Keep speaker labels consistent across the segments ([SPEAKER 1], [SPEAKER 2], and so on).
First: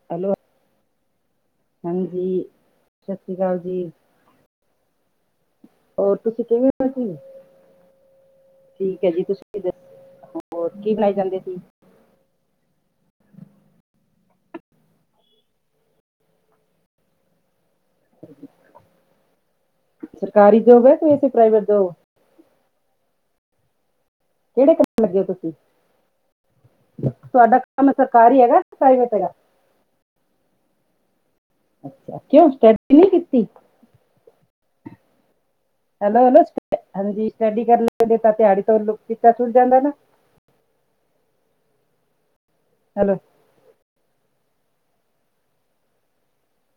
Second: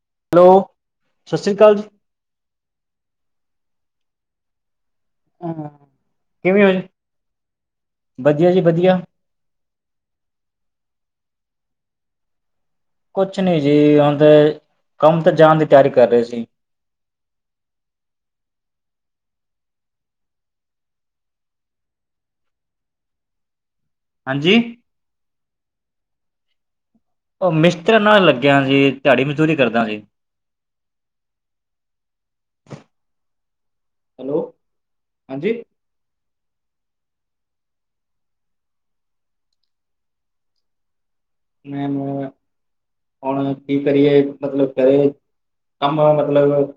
[SPEAKER 1] Hello!
[SPEAKER 2] ਉਹ, ਸਤਿ ਸ੍ਰੀ ਅਕਾਲ ਜੀ
[SPEAKER 1] ਹਾਂਜੀ! ਸਤਿ ਸ੍ਰੀ ਅਕਾਲ ਜੀ!
[SPEAKER 2] ਅ
[SPEAKER 1] ਹੋਰ ਤੁਸੀਂ ਕਿਵੇਂ ਹੋ
[SPEAKER 2] ਵਧੀਆ ਜੀ ਵਧੀਆ
[SPEAKER 1] ਠੀਕ ਹੈ ਜੀ ਤੁਸੀਂ ਹੋਰ, ਕੀ ਬਣਾਏ ਜਾਂਦੇ ਸੀ
[SPEAKER 2] ਕੁਛ ਨੀ ਜੀ, ਹੁਣ ਤੇ ਕੰਮ ਤੇ ਜਾਣ ਦੀ ਤਿਆਰੀ ਕਰ ਰਹੇ ਸੀ!
[SPEAKER 1] ਸਰਕਾਰੀ ਜੋਬ ਹੈ, ਕਿਸੀ ਪ੍ਰਾਈਵੇਟ ਜੋਬ
[SPEAKER 2] ਹਾਂਜੀ
[SPEAKER 1] ਕਿਹੜੇ ਕਮ ਲੱਗੇ ਹੋ ਤੁਸੀਂ? ਤੁਹਾਡਾ ਕੰਮ
[SPEAKER 2] ਮਿਸਤਰੀ ਨਾਲ
[SPEAKER 1] ਸਰਕਾਰੀ
[SPEAKER 2] ਲੱਗਿਆ
[SPEAKER 1] ਹੈਗਾ
[SPEAKER 2] ਜੀ,
[SPEAKER 1] ਪ੍ਰਾਈਵੇਟ
[SPEAKER 2] ਦਿਹਾੜੀ
[SPEAKER 1] ਹੈਗਾ?
[SPEAKER 2] ਮਜ਼ਦੂਰੀ ਕਰਦਾ।
[SPEAKER 1] ਕਿਉਂ ਸਟਡੀ ਨਹੀਂ ਕੀਤੀ।
[SPEAKER 2] ਹੈਲੋ ਹਾਂਜੀ
[SPEAKER 1] ਹੈਲੋ-ਹੈਲੋ ਹਾਂਜੀ, ਸਟੱਡੀ ਕਰ ਲੈਂਦੇ ਤਾਂ ਦਿਹਾੜੀ ਤੋਂ ਤਾ ਛੁੱਟ ਜਾਂਦਾ ਨਾ।
[SPEAKER 2] ਮੈ ਮੋ
[SPEAKER 1] ਹੈਲੋ।
[SPEAKER 2] ਹੁਣ ਕੀ ਕਰੀਏ ਮਤਲਬ ਖਰੇ ਕੰਮ ਮਤਲਬ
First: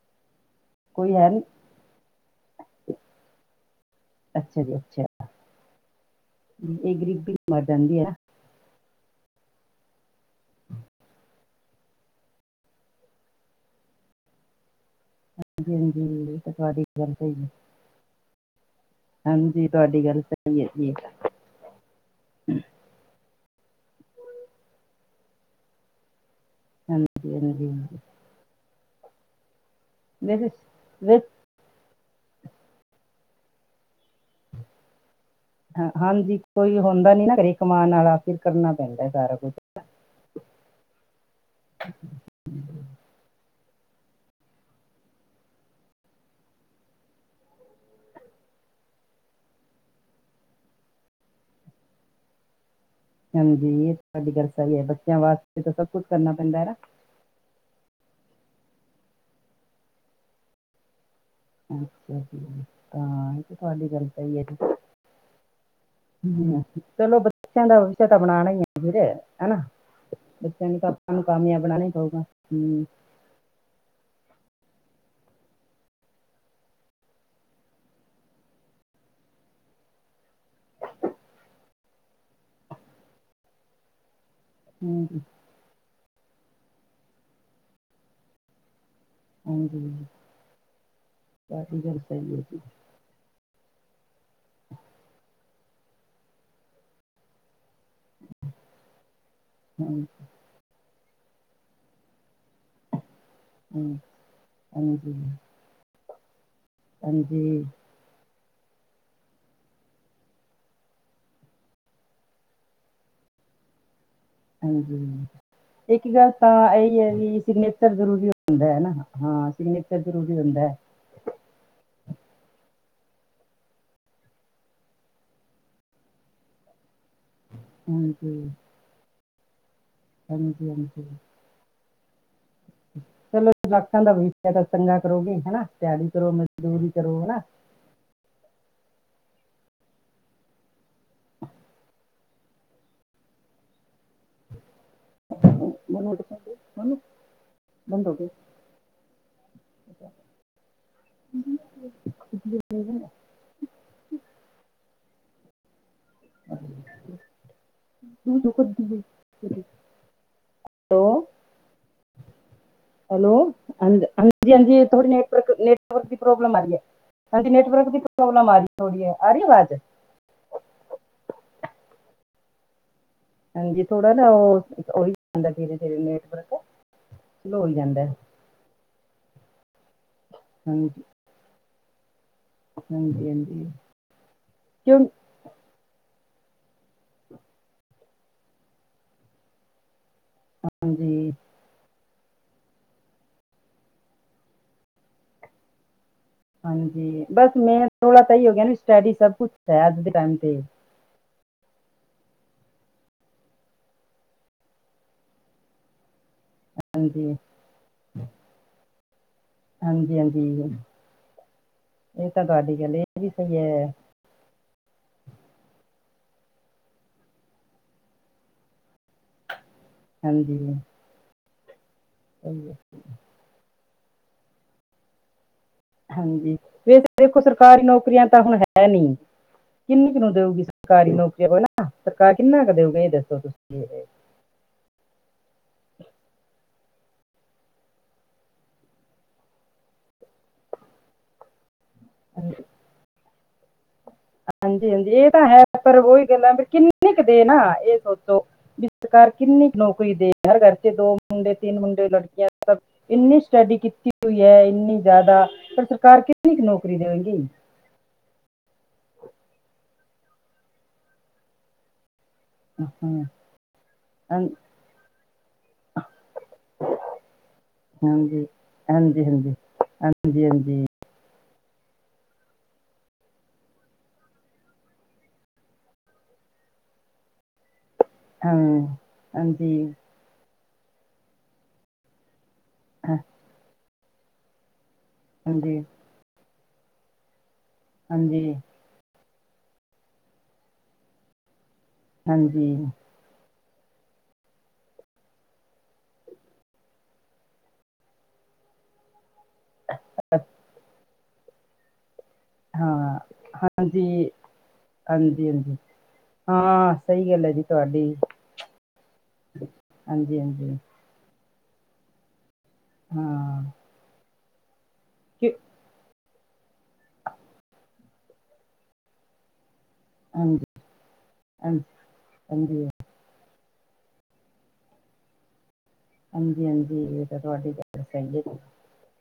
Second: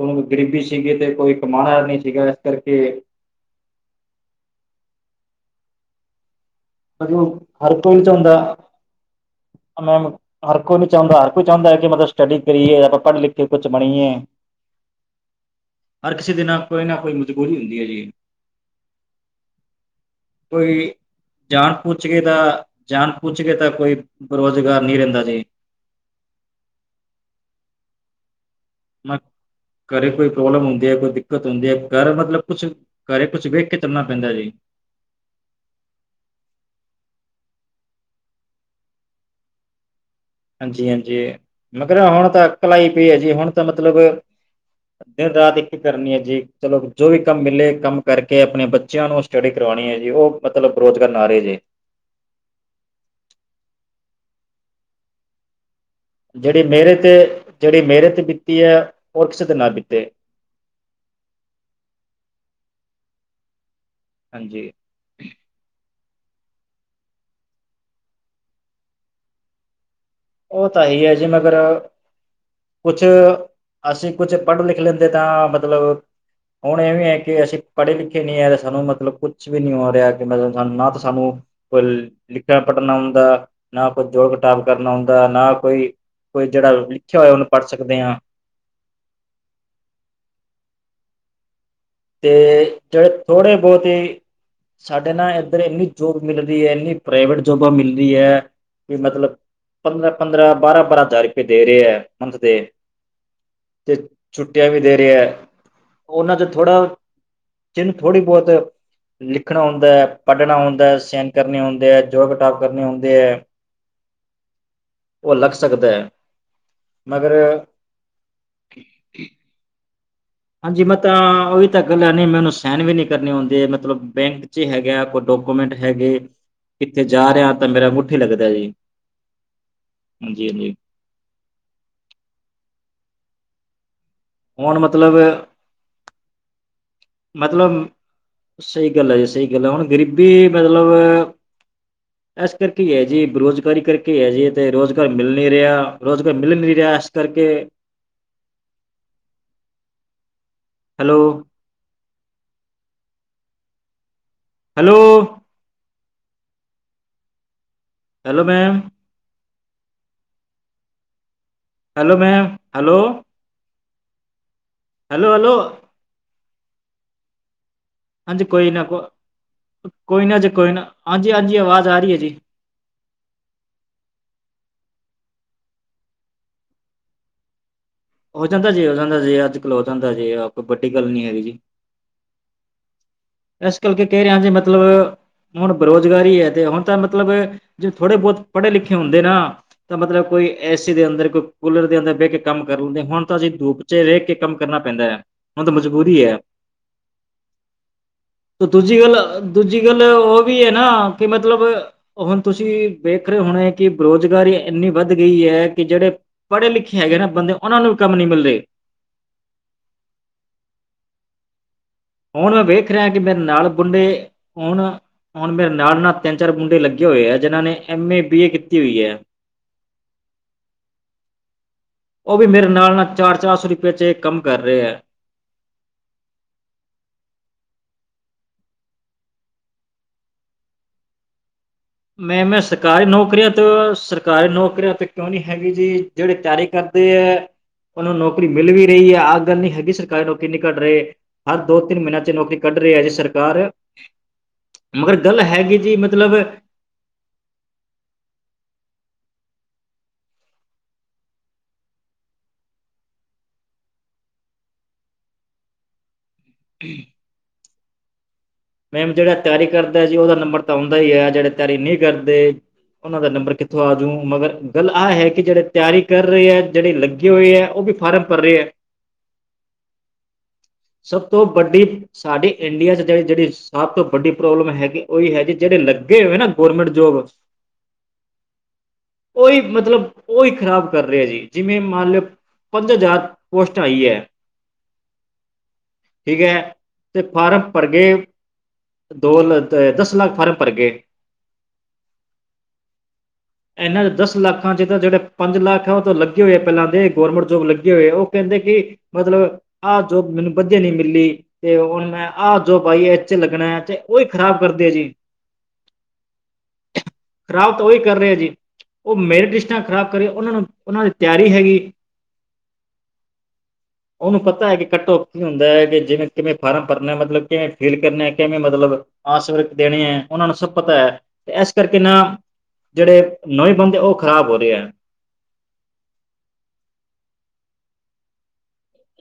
[SPEAKER 2] ਹੁਣ ਗਰੀਬੀ ਚ ਸੀਗੇ ਤੇ
[SPEAKER 1] ਹੈ
[SPEAKER 2] ਕੋਈ
[SPEAKER 1] ਨੀ
[SPEAKER 2] ਕਮਾਣਾ ਨਈ ਸੀਗਾ, ਇਸ ਕਰਕੇ
[SPEAKER 1] ਅੱਛਾ ਜੀ ਅੱਛਾ। ਇਹ ਗਰੀਬੀ ਮਰ
[SPEAKER 2] ਹਰ
[SPEAKER 1] ਜਾਂਦੀ
[SPEAKER 2] ਕੋਈ
[SPEAKER 1] ਹੈ ਨਾ
[SPEAKER 2] ਚਾਹੁੰਦਾ ਹਰ ਕੋਈ ਨ ਚਾਹੁੰਦਾ, ਹਰ ਕੋਈ ਚਾਹੁੰਦਾ ਕਿ ਮਤਲਬ ਸਟੱਡੀ ਕਰੀਏ, ਆਪਾਂ ਪੜ੍ਹ ਲਿਖੇ ਕੁਛ ਬਣੀਏ।
[SPEAKER 1] ਹਾਂਜੀ
[SPEAKER 2] ਹਰ ਕਿਸੇ
[SPEAKER 1] ਹਾਂਜੀ ਇਹ
[SPEAKER 2] ਦੇ
[SPEAKER 1] ਤਾਂ
[SPEAKER 2] ਨਾਲ
[SPEAKER 1] ਤੁਹਾਡੀ
[SPEAKER 2] ਕੋਈ ਨਾ
[SPEAKER 1] ਗੱਲ
[SPEAKER 2] ਕੋਈ
[SPEAKER 1] ਸਹੀ ਹੈ
[SPEAKER 2] ਮਜ਼ਬੂਰੀ ਹੁੰਦੀ ਐ ਜੀ।
[SPEAKER 1] ਹਾਂਜੀ, ਤੁਹਾਡੀ ਗੱਲ ਸਹੀ ਹੈ
[SPEAKER 2] ਕੋਈ
[SPEAKER 1] ਜੀ।
[SPEAKER 2] ਜਾਣ ਪੁੱਛ ਕੇ ਤਾਂ ਜਾਣ ਪੁੱਛ ਕੇ ਤਾਂ ਕੋਈ ਬੇਰੋਜ਼ਗਾਰ ਨਹੀਂ ਰਹਿੰਦਾ ਜੀ।
[SPEAKER 1] ਹਾਂਜੀ, ਹਾਂਜੀ ਹ
[SPEAKER 2] ਮ ਘਰੇ ਕੋਈ
[SPEAKER 1] ਵੈਸੇ
[SPEAKER 2] ਪ੍ਰੋਬਲਮ ਹੁੰਦੀ ਹੈ, ਕੋਈ
[SPEAKER 1] ਵੈਸੇ
[SPEAKER 2] ਦਿੱਕਤ ਹੁੰਦੀ ਆ ਘਰ ਮਤਲਬ ਕੁਛ ਘਰ ਕੁਛ ਵੇਖ ਕੇ ਚੱਲਣਾ ਪੈਂਦਾ ਜੀ
[SPEAKER 1] ਹ ਹਾਂਜੀ! ਕੋਈ ਹੁੰਦਾ ਨੀ ਨਾ ਘਰੇ ਕਮਾਉਣ ਨਾਲਾ, ਫਿਰ ਕਰਨਾ ਪੈਂਦਾ ਸਾਰਾ ਕੁਛ
[SPEAKER 2] ਹਾਂਜੀ! ਹਾਂਜੀ! ਮਗਰ ਹੁਣ ਤਾਂ ਅਕਲ ਆਈ ਪਈ ਹੈ ਜੀ, ਹੁਣ ਤਾਂ ਮਤਲਬ ਦਿਨ- ਰਾਤ ਇੱਕ ਹੀ ਕਰਨੀ ਹੈ, ਜੀ ਚਲੋ ਜੋ ਵੀ ਕੰਮ ਮਿਲੇ ਕੰਮ ਕਰਕੇ ਆਪਣੇ ਬੱਚਿਆਂ ਨੂੰ ਸਟੱਡੀ ਕਰਵਾਣੀ ਹੈ ਜੀ ਉਹ ਮਤਲਬ ਅਪਰੋਚ ਕਰਨ ਆ ਰਹੇ ਨੇ।
[SPEAKER 1] ਹਾਂਜੀ, ਇਹ ਤੁਹਾਡੀ ਗੱਲ ਸਹੀ ਐ, ਬੱਚਿਆਂ ਵਾਸਤੇ ਤਾਂ ਸਭ ਕੁਛ ਕਰਨਾ ਪੈਂਦਾ ਐ ਨਾ।
[SPEAKER 2] ਕਿ ਤੇ ਜਿਹੜੀ ਮੇਰੇ ਤੇ ਬੀਤੀ ਐ, ਉਹ ਕਿਸੇ ਤੇ ਨਾ ਬੀਤੇ।
[SPEAKER 1] ਅੱਛਾ, ਇਹ ਤਾਂ ਤੁਹਾਡੀ ਗੱਲ ਸਹੀ ਐ ਜੀ।
[SPEAKER 2] ਹਾਂਜੀ
[SPEAKER 1] ਚਲੋ, ਬੱਚੇ ਦਾ ਭਵਸ਼ ਤਾਂ ਬਣਾਣਾ ਹੀ ਐ ਵੀਰੇ ਹੈਨਾ।
[SPEAKER 2] ਉਹ
[SPEAKER 1] ਬੱਚਿਆਂ ਨੂੰ ਤਾਂ
[SPEAKER 2] ਹੀ ਹੈ
[SPEAKER 1] ਆਪਾਂ ਨੂੰ
[SPEAKER 2] ਜੀ ਮਗਰ
[SPEAKER 1] ਕਾਮਯਾਬ ਬਣਾਣਾ ਹੀ ਪਊਗਾ, ਹੂੰ।
[SPEAKER 2] ਕੁਛ ਅਸੀਂ ਕੁਝ ਪੜ੍ਹ ਲਿਖ ਲੈਂਦੇ ਤਾਂ ਮਤਲਬ ਹੁਣ ਇਹ ਵੀ ਹੈ ਕਿ ਅਸੀਂ ਪੜੇ ਲਿਖੇ ਨਹੀਂ ਆ ਤੇ ਸਾਨੂੰ ਮਤਲਬ ਕੁਛ ਵੀ ਨਹੀਂ ਹੋ ਰਿਹਾ ਕਿ ਮਤਲਬ ਨਾ ਤਾਂ ਸਾਨੂੰ ਪਰ ਲਿਖਣਾ, ਪੜਨਾ ਆਉਂਦਾ। ਨਾ ਕੋਈ ਜੋੜ ਖਟਾਵ ਕਰਨਾ
[SPEAKER 1] ਹਾਂਜੀ
[SPEAKER 2] ਹੁੰਦਾ ਨਾ ਕੋਈ ਕੋਈ ਜਿਹੜਾ ਲਿਖਿਆ ਹੋਇਆ ਉਹਨੂੰ ਪੜ੍ਹ ਸਕਦੇ ਹ
[SPEAKER 1] ਹਾਂਜੀ, ਆਹੀ ਗੱਲ ਸਹੀ ਹੈ ਜੀ
[SPEAKER 2] ਤੇ ਜਿਹੜੇ ਥੋੜੇ ਬਹੁਤੇ ਸਾਡੇ ਨਾ ਇੱਧਰ ਇੰਨੀ ਜੋਬ ਮਿਲਦੀ ਏ, ਇੰਨੀ ਪ੍ਰਾਈਵੇਟ ਜੋਬਾਂ ਮਿਲਦੀ ਐ ਮਤਲਬ
[SPEAKER 1] ਹਾਂ,
[SPEAKER 2] ਪੰਦਰਾਂ ਪੰਦਰਾਂ, ਬਾਹਰਾ-ਬਾਹਰਾ ਹਜ਼ਾਰ ਰੁਪਏ ਦੇ ਰਹੇ ਆ ਮੰਥ ਦੇ।
[SPEAKER 1] ਹਾਂ,
[SPEAKER 2] ਤੇ ਛੁੱਟੀਆਂ ਵੀ ਦੇ
[SPEAKER 1] ਹਾਂਜੀ
[SPEAKER 2] ਰਿਹਾ। ਉਹਨਾਂ ਚ ਥੋੜ੍ਹਾ
[SPEAKER 1] ਹਾਂਜੀ।
[SPEAKER 2] ਜਿਨੂੰ ਥੋੜ੍ਹੀ ਬਹੁਤ ਲਿਖਣਾ ਆਉਂਦਾ, ਪੜਨਾ ਆਉਂਦਾ, ਸੈਨ ਕਰਨੇ ਆਉਂਦੇ ਆ, ਜੋਰ ਘਟਾਵ ਕਰਨੇ ਆਉਂਦੇ ਆ। [inaudible]
[SPEAKER 1] ਹਾਂਜੀ, ਇੱਕ ਗੱਲ ਤਾਂ ਇਹਹੀ ਹੈ
[SPEAKER 2] ਮਗਰ
[SPEAKER 1] ਵੀ ਸਿਗਨੇਚ ਨੇਚਰ ਜ਼ਰੂਰੀ ਹੁੰਦਾ ਐ। ਹਾਂ, ਸਿਗਨੇਚਰ ਜ਼ਰੂਰੀ ਹੁੰਦਾ ਐ।
[SPEAKER 2] ਹਾਂਜੀ ਮੈਂ ਤਾਂ ਉਹੀ ਤਾਂ ਅਕਲ ਹੈ ਨਹੀਂ ਮੈਨੂੰ ਸਹਿਨ ਵੀ ਨਹੀਂ ਕਰਨੀ ਆਉਂਦੇ ਮਤਲਬ ਬੈਂਕ ਚ ਹੀ ਹੈਗਾ ਕੋਈ ਡਾਕੂਮੈਂਟ ਹੈਗੇ। ਕਿੱਥੇ ਜਾ ਰਿਹਾ ਤਾਂ ਮੇਰਾ ਅੰਗੂਠਾ
[SPEAKER 1] ਹਾਂਜੀ
[SPEAKER 2] ਲੱਗਦਾ ਜੀ। ਹਾਂਜੀ ਹਾਂਜੀ
[SPEAKER 1] ਹਾਂਜੀ-ਹਾਂਜੀ। ਚਲੋ ਲੱਖਾਂ ਦਾ ਵੀਜਾ ਤਾਂ
[SPEAKER 2] ਹੁਣ
[SPEAKER 1] ਚੰਗਾ
[SPEAKER 2] ਮਤਲਬ
[SPEAKER 1] ਕਰੋਗੇ ਹੈਨਾ ਦਿਹਾੜੀ ਕਰੋ ਮਜ਼ਦੂਰੀ। ਕਰੋ ਹਨਾ
[SPEAKER 2] ਮਤਲਬ, ਸਹੀ ਗੱਲ ਹੈ ਜੀ-ਸਹੀ ਗੱਲ ਹੈ, ਹੁਣ ਗਰੀਬੀ ਮਤਲਬ ਇਸ ਕਰਕੇ ਹੈ ਜੇ ਬੇਰੁਜ਼ਗਾਰੀ ਕਰਕੇ ਕੀ ਹੈ ਜੀ ਤੇ ਰੋਜ਼ਗਾਰ ਮਿਲ ਨਹੀਂ ਰਿਹਾ
[SPEAKER 1] ਮਨੋਂ
[SPEAKER 2] ਰੋਜ਼ਗਾਰ ਮਿਲ ਨਹੀਂ ਰਿਹਾ
[SPEAKER 1] ਮਨੋਂ
[SPEAKER 2] ਇਸ ਕਰਕੇ
[SPEAKER 1] ਬੰਦ ਹੋ ਗਏ।
[SPEAKER 2] ਹੈਲੋ
[SPEAKER 1] ਹੂੰ।
[SPEAKER 2] ਹੈਲੋ। ਹੈਲੋ
[SPEAKER 1] ਕ
[SPEAKER 2] ਮੈਮ
[SPEAKER 1] ਦੀ [unintelligible] ਹੈਲੋ।
[SPEAKER 2] ਹੈਲੋ ਮੈ ਹੈਲੋ।
[SPEAKER 1] ਹੈਲੋ ਹਾਂਜੀ-ਹਾਂਜੀ ਥੋੜੀ
[SPEAKER 2] ਹੈਲੋ ਹੈਲੋ
[SPEAKER 1] ਨੈਟਵਰਕ ਨੈਟਵਰਕ ਦੀ ਪ੍ਰੋਬਲਮ ਆ ਰਹੀ ਹੈ ਹਾਂਜੀ, ਨੈਟਵਰਕ ਦੀ
[SPEAKER 2] ਹਾਂਜੀ
[SPEAKER 1] ਪ੍ਰੋਬਲਮ ਆ ਰਹੀ
[SPEAKER 2] ਕੋਈ ਨਾ ਕੋ
[SPEAKER 1] ਥੋੜੀ ਹੈ ਆ ਰਹੀ ਆਵਾਜ਼।
[SPEAKER 2] ਕੋਈ ਨਾ ਜੀ ਕੋਈ ਨਾ ਹਾਂਜੀ-ਹਾਂਜੀ ਆਵਾਜ਼ ਆ ਰਹੀ ਹੈ ਜੀ।
[SPEAKER 1] ਹਾਂਜੀ, ਥੋੜਾ ਨਾ ਉਹ ਹੀ ਜਾਂਦਾ ਜਰੇ ਨੈਟਵਰਕ ਸਲੋ ਹੋ ਜਾਂਦਾ।
[SPEAKER 2] ਹੋ ਜਾਂਦਾ ਜੇ, ਹੋ ਜਾਂਦਾ ਜੇ ਅੱਜ-ਕੱਲ ਹੋ ਜਾਂਦਾ ਜੇ ਆਪ ਕੋਈ ਵੱਡੀ ਗੱਲ ਨੀ ਹੈਗੀ ਜੀ।
[SPEAKER 1] ਹਾਂਜੀ-ਹਾਂਜੀ।
[SPEAKER 2] ਇਸ ਕਰਕੇ ਕਹਿ ਰਿਹਾ ਜੇ ਮਤਲਬ ਹੁਣ ਬੇਰੁਜ਼ਗਾਰੀ ਹੈ ਤੇ ਹੁਣ ਤਾਂ ਮਤਲਬ ਜੇ ਥੋੜੇ ਬਹੁਤ ਪੜ੍ਹੇ-ਲਿਖੇ ਹੁੰਦੇ ਨਾ ਤਾਂ ਮਤਲਬ ਕੋਈ ਐੇ ਸੀ ਅੰਦਰ
[SPEAKER 1] ਹਾਂਜੀ
[SPEAKER 2] ਕੋਈ ਕੂਲਰ ਦੇ ਅੰਦਰ ਬਹਿ ਕੇ ਕੰਮ ਕਰ ਲੈਂਦੇ ਹੁਣ ਤਾਂ ਅਸੀਂ ਧੂਪ 'ਚ ਰਹਿ ਕੇ ਕੰਮ ਕਰਨਾ ਪੈਂਦਾ ਹੈ ਹੁਣ ਤਾਂ ਮਜ਼ਬੂਰੀ ਹੈ।
[SPEAKER 1] ਹਾਂਜੀ, ਬਸ ਮੇ ਰੋਲਾ ਤੇ ਇਹੀ
[SPEAKER 2] ਦੂਜੀ ਗੱਲ ਦੂਜੀ -ਗੱਲ ਉਹ ਵੀ ਹੈਨਾ ਕਿ ਮਤਲਬ ਉਹ ਹੁਣ ਤੁਸੀਂ ਵੇਖ ਰਹੇ ਹੋਣੇ ਕਿ ਬੇਰੁਜ਼ਗਾਰੀ ਇੰਨੀ ਵੱਧ ਗਈ ਹੈ ਕਿ ਜਿਹੜੇ ਪੜ੍ਹੇ-ਲਿਖੇ ਹੈਗੇ ਨਾ
[SPEAKER 1] ਹਾਂਜੀ
[SPEAKER 2] ਬੰਦੇ ਉਹਨਾਂ ਨੂੰ ਵੀ ਕੰਮ ਨਹੀਂ ਮਿਲਦੇ।
[SPEAKER 1] ਹਾਂਜੀ-ਹਾਂਜੀ।
[SPEAKER 2] ਹੁਣ ਮੈਂ ਵੇਖ
[SPEAKER 1] ਇਹ
[SPEAKER 2] ਰਿਹਾ ਕਿ
[SPEAKER 1] ਵੀ
[SPEAKER 2] ਮੇਰੇ
[SPEAKER 1] ਸਹੀ
[SPEAKER 2] ਨਾਲ
[SPEAKER 1] ਹੈ
[SPEAKER 2] ਹੁਣ-ਹੁਣ ਮੇਰੇ ਨਾਲ-ਨਾਲ ਤਿੰਨ-ਚਾਰ ਮੁੰਡੇ ਲੱਗੇ ਹੋਏ ਆ ਜਿਨਾਂ ਨੇ ਐਮ ਏ, ਬੀ ਏ ਕੀਤੀ ਹੋਈ ਹੈ। [unintelligible]
[SPEAKER 1] ਹਾਂਜੀ।
[SPEAKER 2] ਉਹ ਵੀ ਮੇਰੇ
[SPEAKER 1] ਸਹੀ ਹੈ
[SPEAKER 2] ਨਾਲ-ਨਾਲ, ਚਾਰ-ਚਾਰ ਸੌ ਰੁਪਏ 'ਚ ਕੰਮ ਕਰ ਰਹੇ ਹੈ।
[SPEAKER 1] ਹਾਂਜੀ, ਵੇਸੇ ਦੇਖੋ ਸਰਕਾਰੀ ਨੌਕਰੀਆਂ ਤਾਂ ਹੁਣ ਹੈ ਨੀ। ਕਿੰਨੀ ਕੁ ਨੂੰ ਦੇਊਗੀ ਸਰਕਾਰੀ ਨੌਕਰੀਆਂ ਹੈਨਾ?
[SPEAKER 2] ਮੈਂਮ ਸਰਕਾਰੀ ਨੌਕਰੀਆਂ ਤੋਂ ਸਰ ਸਰਕਾਰੀ ਨੌਕਰੀਆਂ ਤੇ ਕਿਉਂ ਨੀ ਹੈਗੀ ਜੀ ਜਿਹੜੇ ਤਿਆਰੀ ਕਰਦੇ ਹੈ ਉਹਨਾਂ ਨੂੰ ਨੌਕਰੀ ਮਿਲ ਵੀ ਰਹੀ ਹੈ ਆਹ ਗੱਲ ਨਹੀਂ ਹੈਗੀ ਸਰਕਾਰੀ ਨੌਕਰੀ ਨ ਘੱ ਰਹੇ ਹਰ ਦੋ- ਤਿੰਨ ਮਹੀਨੇ ਨੌਕਰੀ ਕੱਢ ਰਹੀ ਹੈ ਜੇ ਸਰਕਾਰ
[SPEAKER 1] ਹਾਂਜੀ -ਹਾਂਜੀ
[SPEAKER 2] ਮਗਰ
[SPEAKER 1] ਇਹ
[SPEAKER 2] ਗੱਲ
[SPEAKER 1] ਤਾਂ ਹੈ
[SPEAKER 2] ਹੈਗੀ ਜੀ
[SPEAKER 1] ਪਰ ਉਹੀ
[SPEAKER 2] ਮਤਲਬ
[SPEAKER 1] ਗੱਲਾਂ ਕਿੰਨੀੇ ਕੁ ਦੇ ਨਾ ਇਹ ਸੋਚੋ। ਵੀ ਸਰਕਾਰ ਕਿੰਨੀ ਨੌਕਰੀ ਦੇ ਹਰ ਘਰ ਚ ਦੋ ਮੁੰਡੇ, ਤਿੰਨ ਮੁੰਡੇ, ਲੜਕੀਆਂ ਸ ਇੰਨੀ ਸਟੱਡੀ ਕੀਤੀ ਹੋਈ ਹੈ ਇੰਨੀ ਜ਼ਿਆਦਾ ਪਰ ਸਰਕਾਰ ਕਿੰਨੀ ਕੁ ਨੌਕਰੀ ਦੇਵੇਗੀ?
[SPEAKER 2] ਮੈਮ ਜਿਹੜਾ ਤਿਆਰੀ ਕਰਦਾ ਜੀ ਉਹਦਾ ਨੰਬਰ ਤਾਂ ਆਉਂਦਾ ਹੀ ਹੈ ਜਿਹੜੇ ਤਿਆਰੀ ਨਹੀਂ ਕਰਦੇ
[SPEAKER 1] ਹਾਂ
[SPEAKER 2] ਉਹਨਾਂ
[SPEAKER 1] ਹਾਂ,
[SPEAKER 2] ਦਾ ਨੰਬਰ ਕਿੱਥੋਂ ਆ ਜੂ ਮਗਰ
[SPEAKER 1] ਹਾਂਜੀ
[SPEAKER 2] ਗੱਲ ਆਹ ਹੈ ਕਿ ਜਿਹੜੇ ਤਿਆਰੀ ਕਰ ਰਹੇ ਹੈ ਜਿਹੜੇ ਲੱਗੇ ਹੋਏ ਹੈ ਉਹ ਵੀ ਫਾਰਮ ਪਰਰ ਰਿਹੀ ਹੈ।
[SPEAKER 1] ਹਾਂਜੀ-ਹਾਂਜੀ-ਹਾਂਜੀ-ਹਾਂਜੀ।
[SPEAKER 2] ਸਭ ਤੋਂ ਵੱਡੀ ਸਾਡੀ ਇੰਡੀਆ ਚ ਜਿਹੜੀ-ਜਿਹੜੀ। ਸਭ ਤੋਂ ਵੱਡੀ ਪ੍ਰੋਬਲਮ ਹੈਗੀ ਉਹੀ ਹੈ ਜੀ ਜਿਹੜੇ ਲੱਗੇ ਹੋਏ ਨਾ ਗੌਰਰਮੈਂਟ ਜੋਬ
[SPEAKER 1] ਹਾਂ,
[SPEAKER 2] ਉਹੀ
[SPEAKER 1] ਹਾਂਜੀ,
[SPEAKER 2] ਮਤਲਬ ਉਹੀ ਖ਼ਰਾਬ ਕਰ ਰਿਹਾ ਜੀ ਜਿਵੇਂ ਮੰਨ ਲਿਓ। ਪੰਜ
[SPEAKER 1] ਹਾਂ,
[SPEAKER 2] ਹਜ਼ਾਰ ਪੋਸਟਾਂ ਆਈ ਐ।
[SPEAKER 1] ਹਾਂਜੀ
[SPEAKER 2] ਠੀਕ ਹੈ ਤੇ ਫਾਰਮ ਭਰ ਗੇ।
[SPEAKER 1] ਹਾਂਜੀ,
[SPEAKER 2] ਦੋ ਲ ਦਸ ਲੱਖ ਫਾਰਮ ਭਰ ਗਏ।
[SPEAKER 1] ਹਾਂਜੀ
[SPEAKER 2] [inaudible] ਇਹਨਾਂ ਦਸ ਲੱਖਾਂ 'ਚ ਤਾਂ ਜਿਹੜੇ ਪੰਜ ਲੱਖ ਹੈ ਉਹ ਤਾਂ ਲੱਗੇ ਹੋਏ ਆ ਪਹਿਲਾਂ ਦੇ ਗੌਰਮੈਂਟ ਜੋਬ ਲੱਗੀ ਹੋਏ ਉਹ ਕਹਿੰਦੇ ਕਿ ਮਤਲਬ ਆਹ ਜੋਬ ਮੈਨੂੰ ਵਧੀਆ ਨਹੀਂ ਮਿਲੀ ਤੇ ਹੁਣ ਮੈਂ ਆਹ ਜੋਬ ਆਈ ਏ।
[SPEAKER 1] ਹਾਂ,
[SPEAKER 2] ਲੱਗਣਾ ਹੈ 'ਚ
[SPEAKER 1] ਹਾਂਜੀ,
[SPEAKER 2] ਉਹੀ ਖ਼ਰਾਬ ਕਰਦੇ ਆ ਜੀ।
[SPEAKER 1] ਹਾਂਜੀ, ਹਾਂਜੀ। ਹਾਂ, ਸਹੀ ਗੱਲ ਹੈ ਜੀ
[SPEAKER 2] ਖ਼ਰਾਬ ਤਾਂ ਉਹੀ
[SPEAKER 1] ਤੁਹਾਡੀ,
[SPEAKER 2] ਕਰ ਰਿਹਾ ਜੀ ਉਹ ਮੈਰਿਟ ਲਿਸਟਾਂ ਖ਼ਰਾਬ ਕਰੀ
[SPEAKER 1] ਹਾਂਜੀ,
[SPEAKER 2] ਉਹਨਾਂ ਨੂੰ
[SPEAKER 1] ਹਾਂਜੀ,
[SPEAKER 2] ਉਹਨਾਂ ਦੀ ਤਿਆਰੀ ਹੈਗੀ।
[SPEAKER 1] ਹਾਂ
[SPEAKER 2] ਉਹਨੂੰ ਪਤਾ ਹੈ ਕਿ ਘੱਟੋ ਕੀ ਹੁੰਦਾ ਹੈ ਕਿ ਜਿਵੇਂ ਕਿਵੇਂ ਫਾਰਮ ਭਰਨਾ ਮਤਲਬ ਕਿਵੇਂ ਫੀਲ ਕਰਨੇ ਕਿਵੇਂ ਮਤਲਬ ਆਸ ਦੇਣੇ ਹੈ ਉਹਨਾਂ ਨੂੰ
[SPEAKER 1] ਹਾਂਜੀ।
[SPEAKER 2] ਸਭ ਪਤਾ ਹੈ ਤੇ ਇਸ
[SPEAKER 1] ਹਾਂਜੀ,
[SPEAKER 2] ਕਰਕੇ ਨਾ
[SPEAKER 1] ਹਾਂਜੀ,
[SPEAKER 2] ਜਿਹੜੇ ਨੋਵੇਂ ਬੰਦੇ ਉਹ ਖਰਾਬ ਹੋ ਰਹੇ ਹੈ।
[SPEAKER 1] ਹਾਂਜੀ -ਹਾਂਜੀ ਇਹ ਤਾਂ ਤੁਹਾਡੀ ਗ [inaudible]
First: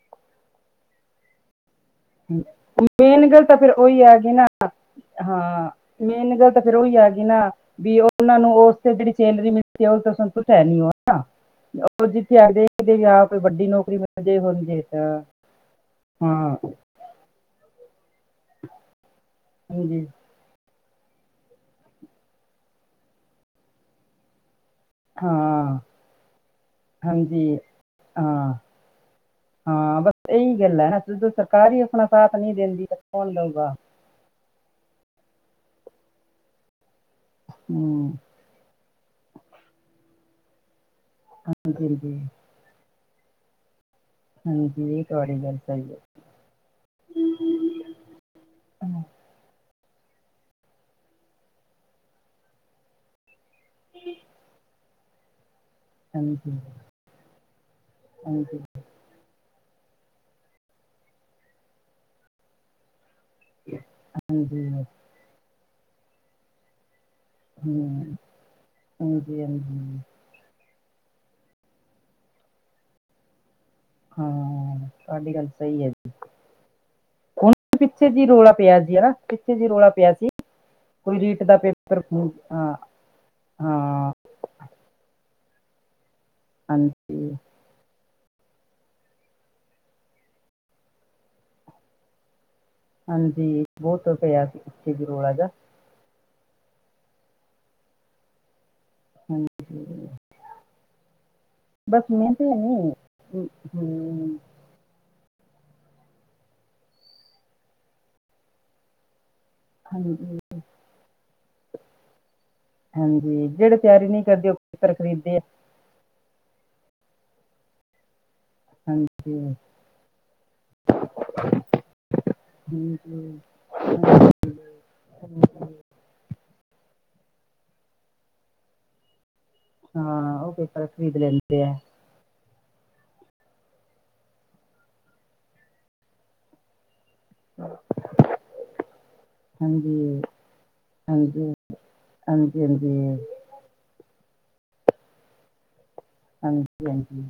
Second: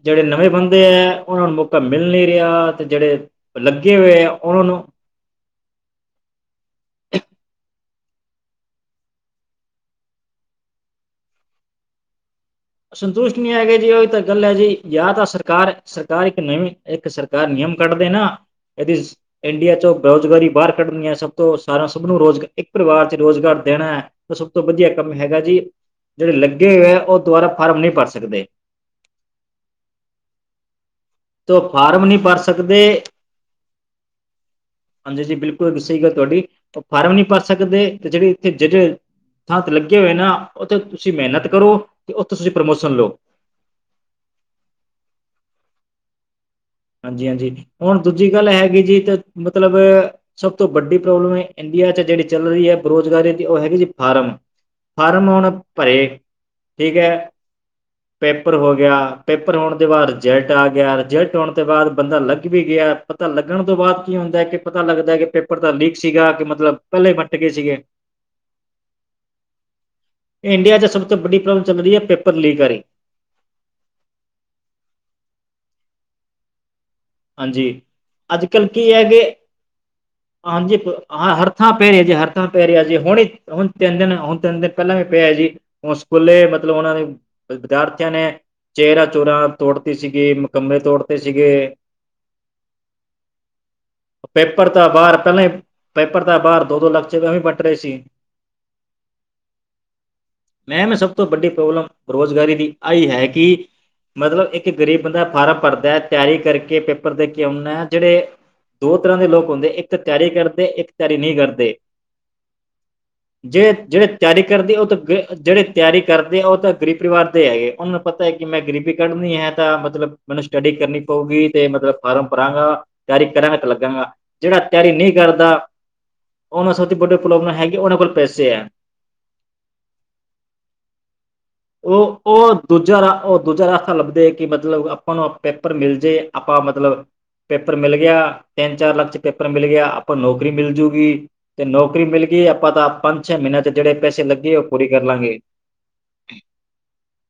[SPEAKER 2] ਜਿਹੜੇ ਨਵੇਂ ਬੰਦੇ ਹੈ ਉਹਨਾਂ ਨੂੰ ਮੁ ਮਿਲ ਨਹੀਂ ਰਿਹਾ ਤੇ ਜਿਹੜੇ
[SPEAKER 1] ਮੇਨ ਗੱਲ ਤਾਂ ਫੇਰ
[SPEAKER 2] ਲੱਗੇ
[SPEAKER 1] ਉਹੀ
[SPEAKER 2] ਹੋਏ ਆ
[SPEAKER 1] ਗਈ ਨਾ,
[SPEAKER 2] ਉਹਨਾਂ ਨੂੰ
[SPEAKER 1] ਹਾਂ ਮੇਨ ਗੱਲ ਤਾਂ ਫੇਰ ਉਹੀ ਆ ਗਈ ਨਾ। ਵੀ ਉਹਨਾ ਨੂੰ ਉਸ ਤੇ ਜਿਹੜੀ ਸੈਲਰੀ ਮਿਲਦੀ ਉਹ ਤਾਂ ਸਭ ਕੁਝ ਨੀ ਹਨਾ। ਅਪ ਉਹ ਜਿੱਥੇ ਆਂਦੇ।
[SPEAKER 2] ਸੰਤੁਸ਼ਟ ਨੀ ਹੈਗੇ ਜੀ ਉਹੀ ਤਾਂ ਗੱਲ ਹੈ ਜੀ ਯਾ ਤਾਂ ਆ ਸਰਕਾਰ -ਸਰਕਾਰ ਇੱਕ
[SPEAKER 1] ਹਾਂ,
[SPEAKER 2] ਨਵੀਂ ਇੱਕ ਸਰ ਨਿਯਮ ਕੱਢਦੇ ਨਾ ਇਹਦੀ ਇੰਡੀਆ 'ਚੋਂ
[SPEAKER 1] ਹਾਂਜੀ,
[SPEAKER 2] ਬੇਰੁਜ਼ਗਾਰੀ ਬਾਹਰ ਕੱਢੀਆਂ ਸਭ ਤੋਂ ਸਾਰਾ ਸਭ ਨੂੰ ਰੋਜ਼ਾਰ ਇੱਕ ਪਰਿਵਾਰ 'ਚ ਰੁਜ਼ਗਾਰ ਦੇਣਾ ਹੈ ਸਭ ਤੋਂ ਵਧੀਆ ਕੰਮ ਹੈਗਾ ਜੀ
[SPEAKER 1] ਹਾਂ।
[SPEAKER 2] ਜਿਹੜੇ ਲੱਗੇ ਹੋਏ ਹੈ ਉਹ ਦੁਬਾਰਾ ਫਾਰਮ ਨਹੀਂ ਭਰ
[SPEAKER 1] ਹਾਂ-
[SPEAKER 2] ਸਕਦੇ
[SPEAKER 1] ਹਾਂ ਬਸ ਇਹੀ ਗੱਲਾਂ ਏ ਨਾ। ਜਦੋਂ
[SPEAKER 2] ਤੋ
[SPEAKER 1] ਸਰਕਾਰ ਹੀ
[SPEAKER 2] ਫਾਰਮ
[SPEAKER 1] ਆਪਣਾ ਸਾਥ
[SPEAKER 2] ਭਰ
[SPEAKER 1] ਨਹੀਂ
[SPEAKER 2] ਸਕਦੇ
[SPEAKER 1] ਦਿੰਦੀ ਕੌਣ ਦਊਗਾ।
[SPEAKER 2] ਹਾਂਜੀ ਜੀ ਬਿਲਕੁਲ ਗੁੱਸੇ ਦੀ ਗੱਲ ਤੁਹਾਡੀ ਫਾਰਮ ਨੀ ਭਰ ਸਕਦੇ ਤੇ
[SPEAKER 1] ਹੂੰ
[SPEAKER 2] ਜਿਹੜੀ ਇੱਥੇ ਜਿਹੜੇ ਥਾਂ ਤੇ ਲੱਗੇ ਹੋਏ ਨਾ ਉੱਥੇ ਤੁਸੀਂ ਮਿਹਨਤ ਕਰੋ
[SPEAKER 1] ਹਾਂਜੀ
[SPEAKER 2] ਤੇ
[SPEAKER 1] ਹਾਂਜੀ
[SPEAKER 2] ਉੱਥੇ ਤੁਸੀਂ ਪ੍ਰਮੋਸ਼ਨ ਲਓ।
[SPEAKER 1] ਹਾਂਜੀ ਇਹ ਤਾਂ ਬੀ ਗੱਲ ਸਹੀ ਹੈ।
[SPEAKER 2] ਹਾਂਜੀ- ਹਾਂਜੀ ਹੁਣ ਦੂਜੀ ਗੱਲ ਹੈਗੀ ਜੀ
[SPEAKER 1] ਹਾਂ,
[SPEAKER 2] ਤੇ ਮਤਲਬ ਸਭ ਤੋਂ ਵੱਡੀ ਪ੍ਰੋਬਲਮ ਹੈ ਇੰਡੀਆ 'ਚ ਜਿਹੜੀ ਚੱਲ ਰਹੀ ਹੈ। ਰੁਜ਼ਗਾਰੀ ਦੀ ਉਹ ਹੈਗੀ ਜੀ ਫਾਰਮ- ਫਾਰਮ ਆਉਣ ਭਰੇ
[SPEAKER 1] ਹਾਂਜੀ
[SPEAKER 2] ਠੀਕ ਹੈ ਪੇਪਰ
[SPEAKER 1] ਹਾਂਜੀ ਹਾਂਜੀ
[SPEAKER 2] ਹੋ ਗਿਆ। ਪੇਪਰ ਹੋਣ ਦੇ ਬਾਅਦ ਰਿਜਲਟ ਆ ਗਿਆ ਰਿਜਲਟ ਹੋਣ ਤੋਂ ਬਾਅਦ ਬੰਦਾ ਲੱਗ ਵੀ ਗਿਆ। ਪਤਾ ਲੱਗਣ ਤੋਂ ਬਾਅਦ, ਕੀ ਹੁੰਦਾ ਹੈ। ਕਿ ਪਤਾ
[SPEAKER 1] ਹੂੰ,
[SPEAKER 2] ਲੱਗਦਾ ਕਿ ਪੇਪਰ ਤਾਂ ਲੀਕ ਸੀਗਾ। ਕਿ ਮਤਲਬ ਪਹਿਲੇ
[SPEAKER 1] ਹੂੰ, ਹਾਂਜੀ- ਹਾਂਜੀ।
[SPEAKER 2] ਇੰਡੀਆ ਚ, ਸਭ ਤੋਂ ਵੱਡੀ, ਪ੍ਰੋਬਲਮ ਚੱਲਦੀ ਹੈ, ਪੇਪਰ ਲੀਕ ਆਹੀ।
[SPEAKER 1] ਹਾਂ। ਤੁਹਾਡੀ ਗੱਲ ਸਹੀ ਹੈ। ਜੀ। ਹੁਣ
[SPEAKER 2] ਹਾਂਜੀ।
[SPEAKER 1] ਪਿੱਛੇ ਜਿ, ਰੌਲਾ
[SPEAKER 2] ਅੱਜ-ਕੱਲ੍ਹ
[SPEAKER 1] ਪਿਆ
[SPEAKER 2] ਕੀ
[SPEAKER 1] ਜੀ।
[SPEAKER 2] ਹੈ
[SPEAKER 1] ਹਨਾ,
[SPEAKER 2] ਕਿ
[SPEAKER 1] ਪਿੱਛੇ ਜਿ ਰੌਲਾ ਪਿਆ ਸੀ।
[SPEAKER 2] ਹਾਂਜੀ।
[SPEAKER 1] ਕੋਈ
[SPEAKER 2] ਹਾਂ,
[SPEAKER 1] ਰੀਟ
[SPEAKER 2] ਹਰ
[SPEAKER 1] ਦਾ
[SPEAKER 2] ਥਾਂ
[SPEAKER 1] ਪੇਪਰ
[SPEAKER 2] ਪਹਿਰੀ ਜੇ, ਹਰ ਥਾਂ
[SPEAKER 1] ਹਾਂ
[SPEAKER 2] ਪਹਿਰੀ ਹ ਜੇ, ਹੁਣੇ- ਹੁਣ ਤਿੰਨ
[SPEAKER 1] ਹਾਂ
[SPEAKER 2] ਦਿਨ- ਹੁਣ ਤਿੰਨ ਦਿਨ। ਪਹਿਲਾਂ ਵੀ ਪਿਆ ਜੀ ਹੁਣ ਸਕੂਲੇ ਮਤਲਬ ਉਹਨਾਂ ਨੇ
[SPEAKER 1] ਹਾਂਜੀ
[SPEAKER 2] ਵਿਦਿਆਰਥੀਆਂ ਨੇ ਚਿਆਰਾ ਚੋਰਾਂ ਤੋੜਤੀ ਸੀਗੀ ਮਕੰਮੇ ਤੋੜਤੇ ਸੀਗੇ।
[SPEAKER 1] ਹਾਂਜੀ ਬਹੁਤ ਪਿਆ ਸੀ।
[SPEAKER 2] ਦਾ
[SPEAKER 1] ਜੀ
[SPEAKER 2] ਬਾਹਰ
[SPEAKER 1] ਰੋਲਾ
[SPEAKER 2] ਪਹਿਲਾਂ
[SPEAKER 1] ਜਾ
[SPEAKER 2] ਹੀ ਪੇਪਰ ਦਾ ਬਾਹਰ ਦੋ ਦੋ ਲਕਚਵੇਂ ਵੱਟ ਰਹੇ ਸੀ।
[SPEAKER 1] ਹਾਂਜੀ।
[SPEAKER 2] ਮੈਂਮ ਸਭ ਤੋਂ ਵੱਡੀ ਪ੍ਰੋਬਲਮ
[SPEAKER 1] ਬਸ ਮਿਹਨਤ ਹੈ
[SPEAKER 2] ਬੇਰੁਜ਼ਗਾਰੀ ਦੀ
[SPEAKER 1] ਨਹੀਂ
[SPEAKER 2] ਆਈ ਹੈ ਕਿ
[SPEAKER 1] ਹਮ, ਹਮ,
[SPEAKER 2] ਮਤਲਬ ਇੱਕ ਗਰੀਬ ਬੰਦਾ ਫਾਰਮ ਭਰਦਾ ਤਿਆਰੀ ਕਰਕੇ ਪੇਪਰ ਦੇ ਕੇ ਆਉਂਦਾ ਜਿਹੜੇ ਦੋ ਤਰ੍ਹਾਂ ਦੇ ਲੋਕ ਹੁੰਦੇ ਇੱਕ
[SPEAKER 1] ਹਾਂਜੀ
[SPEAKER 2] ਤਿਆਰੀ ਕਰਦੇ ਇੱਕ ਤਿਆਰੀ ਨਹੀਂ ਕਰਦੇ।
[SPEAKER 1] ਹਾਂਜੀ
[SPEAKER 2] ਜੇ ਜਿਹੜੇ
[SPEAKER 1] ਨਹੀਂ
[SPEAKER 2] ਤਿਆਰੀ
[SPEAKER 1] ਕਰਦੇ
[SPEAKER 2] ਕਰਦੀ ਉਹ
[SPEAKER 1] ਪੇਪਰ
[SPEAKER 2] ਤਾਂ
[SPEAKER 1] ਖਰੀਦਦੇ ਆ
[SPEAKER 2] ਜਿਹੜੇ ਤਿਆਰੀ ਕਰਦੇ ਉਹ ਤਾਂ ਗਰੀਬ ਪਰਿਵਾਰ ਦੇ ਹੈਗੇ ਉਹਨਾਂ ਪਤਾ ਹੈ ਕਿ ਮੈਂ ਗਰੀਬੀ ਕੱਢਣੀ
[SPEAKER 1] ਹਾਂਜੀ
[SPEAKER 2] ਹੈ ਤਾਂ ਮਤਲਬ ਮੈਨੂੰ ਸਟੱਡੀ ਕਰਨੀ ਪਊਗੀ ਤੇ ਮਤਲਬ ਫਾਰਮ ਭਰਾਂਗਾ। ਤਿਆਰੀ ਕਰਾਂਗੇ ਤਾਂ ਲੱਗਾਂਗਾ। ਜਿਹੜਾ ਤਿਆਰੀ ਨਹੀਂ ਕਰਦਾ। ਉਹਨਾਂ ਸਭ ਤੋਂ ਵੱਡੀ, ਪ੍ਰੋਬਲਮ ਹੈਗੀ। ਉਹਨਾਂ ਕੋਲ ਪੈਸੇ ਹੈ।
[SPEAKER 1] ਹਾਂ। ਉਹ, ਪੇਪਰ ਖ਼ਰੀਦ, ਲੈਂਦੇ ਆ।
[SPEAKER 2] ਉਹ, ਉਹ, ਦੂਜਾ ਰਾ ਉਹ ਦੂਜਾ ਰਾਸਾ, ਲੱਭਦੇ ਕਿ ਮਤਲਬ ਆਪਾਂ ਨੂੰ, ਪੇਪਰ ਮਿਲ ਜਾਵੇ। ਆਪਾਂ ਮਤਲਬ, ਪੇਪਰ ਮਿਲ ਗਿਆ। ਤਿੰਨ ਚਾਰ ਲੱਖ। ਪੇਪਰ ਮਿਲ ਗਿਆ। ਆਪਾਂ
[SPEAKER 1] ਹਾਂਜੀ
[SPEAKER 2] ਨੂੰ, ਨੌਕਰੀ ਮਿਲਜੂਗੀ।
[SPEAKER 1] ਹਾਂਜੀ
[SPEAKER 2] ਤੇ ਨੌਕਰੀ ਮਿਲ ਗਈ।
[SPEAKER 1] ਹਾਂਜੀ ਹਾਂਜੀ
[SPEAKER 2] ਆਪਾਂ ਤਾਂ ਪੰਜ, ਛੇ ਮਹੀਨਿਆਂ ਤੇ ਜਿਹੜੇ ਪੈਸੇ ਲੱਗੇ, ਉਹ ਪੂਰੀ ਕਰ ਲਾਂਗੇ।
[SPEAKER 1] ਹਾਂਜੀ ਜੀ ਹਾਂਜੀ।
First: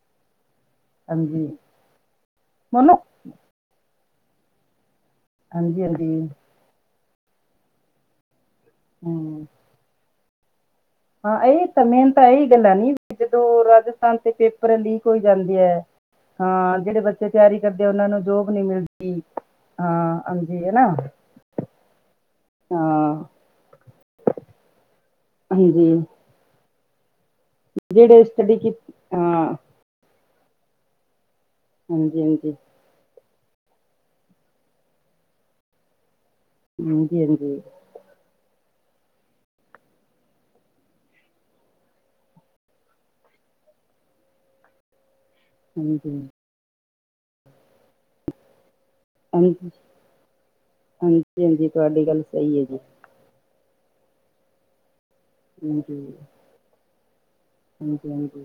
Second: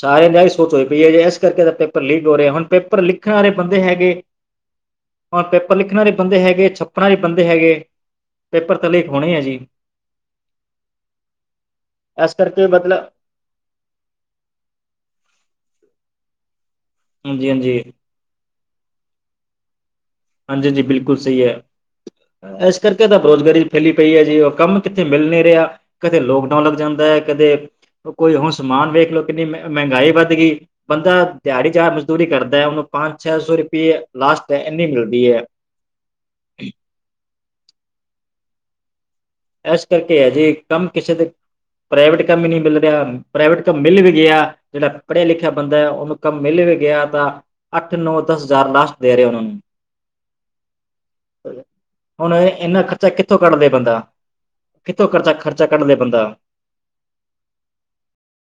[SPEAKER 2] ਸਾਰਿਆਂ ਦੀ, ਏ ਹੀ ਸੋਚ ਹੋਈ ਪਈ ਹੈ। ਜੇ ਇਸ
[SPEAKER 1] ਹਾਂਜੀ
[SPEAKER 2] ਕਰਕੇ ਤਾਂ ਪੇਪਰ ਲੀਕ ਹੋ ਰਿਹਾ। ਹੁਣ
[SPEAKER 1] ਮਨੋ
[SPEAKER 2] ਪੇਪਰ ਲੀਕ ਲਿਖਣ ਵਾਲੇ ਬੰਦੇ ਹੈਗੇ। ਹੁਣ ਪੇਪਰ
[SPEAKER 1] ਹਾਂਜੀ
[SPEAKER 2] ਲਿਖਣ ਵਾਲੇ
[SPEAKER 1] ਹਾਂਜੀ
[SPEAKER 2] ਬੰਦੇ ਹੈਗੇ। ਆਪਣਾ ਜ ਬੰਦੇ ਹੈਗੇ। ਪੇਪਰ ਤਾਂ, ਲੀਕ ਹੋਣੇ ਹੈ।
[SPEAKER 1] ਹਮ,
[SPEAKER 2] ਜੀ।
[SPEAKER 1] ਹਾਂ। ਇਹ ਤਾਂ, ਮੇਹਨ ਤਾਂ
[SPEAKER 2] ਇਸ
[SPEAKER 1] ਇਹੀ
[SPEAKER 2] ਕਰਕੇ
[SPEAKER 1] ਗੱਲਾਂ ਨੀ।
[SPEAKER 2] ਮਤਲਬ
[SPEAKER 1] ਜਦੋਂ ਰਾਜਸਥਾਨ, ਤੇ ਪੇਪਰ ਲੀਕ ਹੋਈ ਜਾਂਦੇ ਹੈ। ਹਾਂ। ਜਿਹੜੇ ਬੱਚੇ,
[SPEAKER 2] ਹਾਂਜੀ
[SPEAKER 1] ਤਿਆਰੀ
[SPEAKER 2] ਹਾਂਜੀ
[SPEAKER 1] ਕਰਦੇ, ਉਹਨਾਂ ਨੂੰ ਜੋਬ ਨੀ ਮਿਲਦੀ। ਹਾਂ ਹਾਂਜੀ ਹੈ
[SPEAKER 2] ਹਾਂਜੀ-ਜੀ,
[SPEAKER 1] ਨਾ
[SPEAKER 2] ਬਿਲਕੁਲ ਸਹੀ ਹੈ। ਇਸ ਕਰਕੇ
[SPEAKER 1] ਹਾਂ
[SPEAKER 2] ਤਾਂ ਬੇ- ਰੁਜ਼ਗਾਰੀ ਫੈਲੀ ਪਈ ਹੈ। ਜੀ ਉਹ ਕੰਮ ਕਿੱਥੇ ਮਿਲ ਨੀ ਰਿਹਾ।
[SPEAKER 1] ਹਾਂਜੀ
[SPEAKER 2] ਕਦੇ ਲੋਕਡਾਊਨ ਲੱਗ ਜਾਂਦਾ ਹੈ। ਕਦੇ,
[SPEAKER 1] ਜਿਹੜੇ
[SPEAKER 2] ਕੋਈ ਹੁਣ
[SPEAKER 1] ਸਟੱਡੀ
[SPEAKER 2] ਸਮਾਨ
[SPEAKER 1] ਕੀਤੀ
[SPEAKER 2] ਵੇਖ ਲਓ। ਕਿੰਨੀ
[SPEAKER 1] ਹਾਂ
[SPEAKER 2] ਮਹਿੰਗਾਈ ਵੱਧ ਗਈ। ਬੰਦਾ ਦਿਹਾੜੀ ਜਾ
[SPEAKER 1] ਹਾਂਜੀ
[SPEAKER 2] ਮਜ਼ਦੂਰੀ
[SPEAKER 1] ਹਾਂਜੀ
[SPEAKER 2] ਕਰਦਾ। ਉਹਨੂੰ ਪੰਜ, ਛੇ ਸੌ ਰੁਪਏ। ਲਾਸਟ ਇੰਨੀ ਮਿਲਦੀ ਹੈ।
[SPEAKER 1] [unintelligible] ਹਾਂਜੀ-ਹਾਂਜੀ
[SPEAKER 2] ਇਸ ਕਰਕੇ ਹੈ ਜੀ। ਕੰਮ ਕਿਸੇ ਦੇ ਪ੍ਰਾਈਵੇਟ ਕੰਮ ਹੀ, ਨਹੀਂ ਮਿਲ ਰਿਹਾ। ਪ੍ਰਾਈਵੇਟ ਕੰਮ ਮਿਲ ਵੀ ਗਿਆ। ਜਿਹੜਾ ਪੜਿਆ ਲਿਖਿਆ ਬੰਦਾ ਉਹਨੂੰ
[SPEAKER 1] ਹਾਂਜੀ
[SPEAKER 2] ਕੰਮ ਮਿਲ ਵੀ, ਗਿਆ ਤਾਂ। ਅੱਠ, ਨੌ, ਦਸ ਹਜ਼ਾਰ, ਲਾਸਟ ਦੇ ਰਿਹਾ ਉਹਨਾਂ ਨੂੰ।
[SPEAKER 1] ਹਾਂਜੀ ਹਾਂਜੀ- ਹਾਂਜੀ, ਤੁਹਾਡੀ ਗੱਲ
[SPEAKER 2] ਹੁਣ
[SPEAKER 1] ਸਹੀ। ਹੈ ਜੀ
[SPEAKER 2] ਇੰਨਾ ਖਰਚਾ ਕਿੱਥੋਂ ਕੱਢ ਲੈ ਬੰਦਾ। ਕਿੱਥੋਂ ਖਰਚਾ, ਖਰਚਾ ਕੱਢ ਲੈ
[SPEAKER 1] ਹਾਂਜੀ
[SPEAKER 2] ਬੰਦਾ।
[SPEAKER 1] ਹਾਂਜੀ- ਹਾਂਜੀ।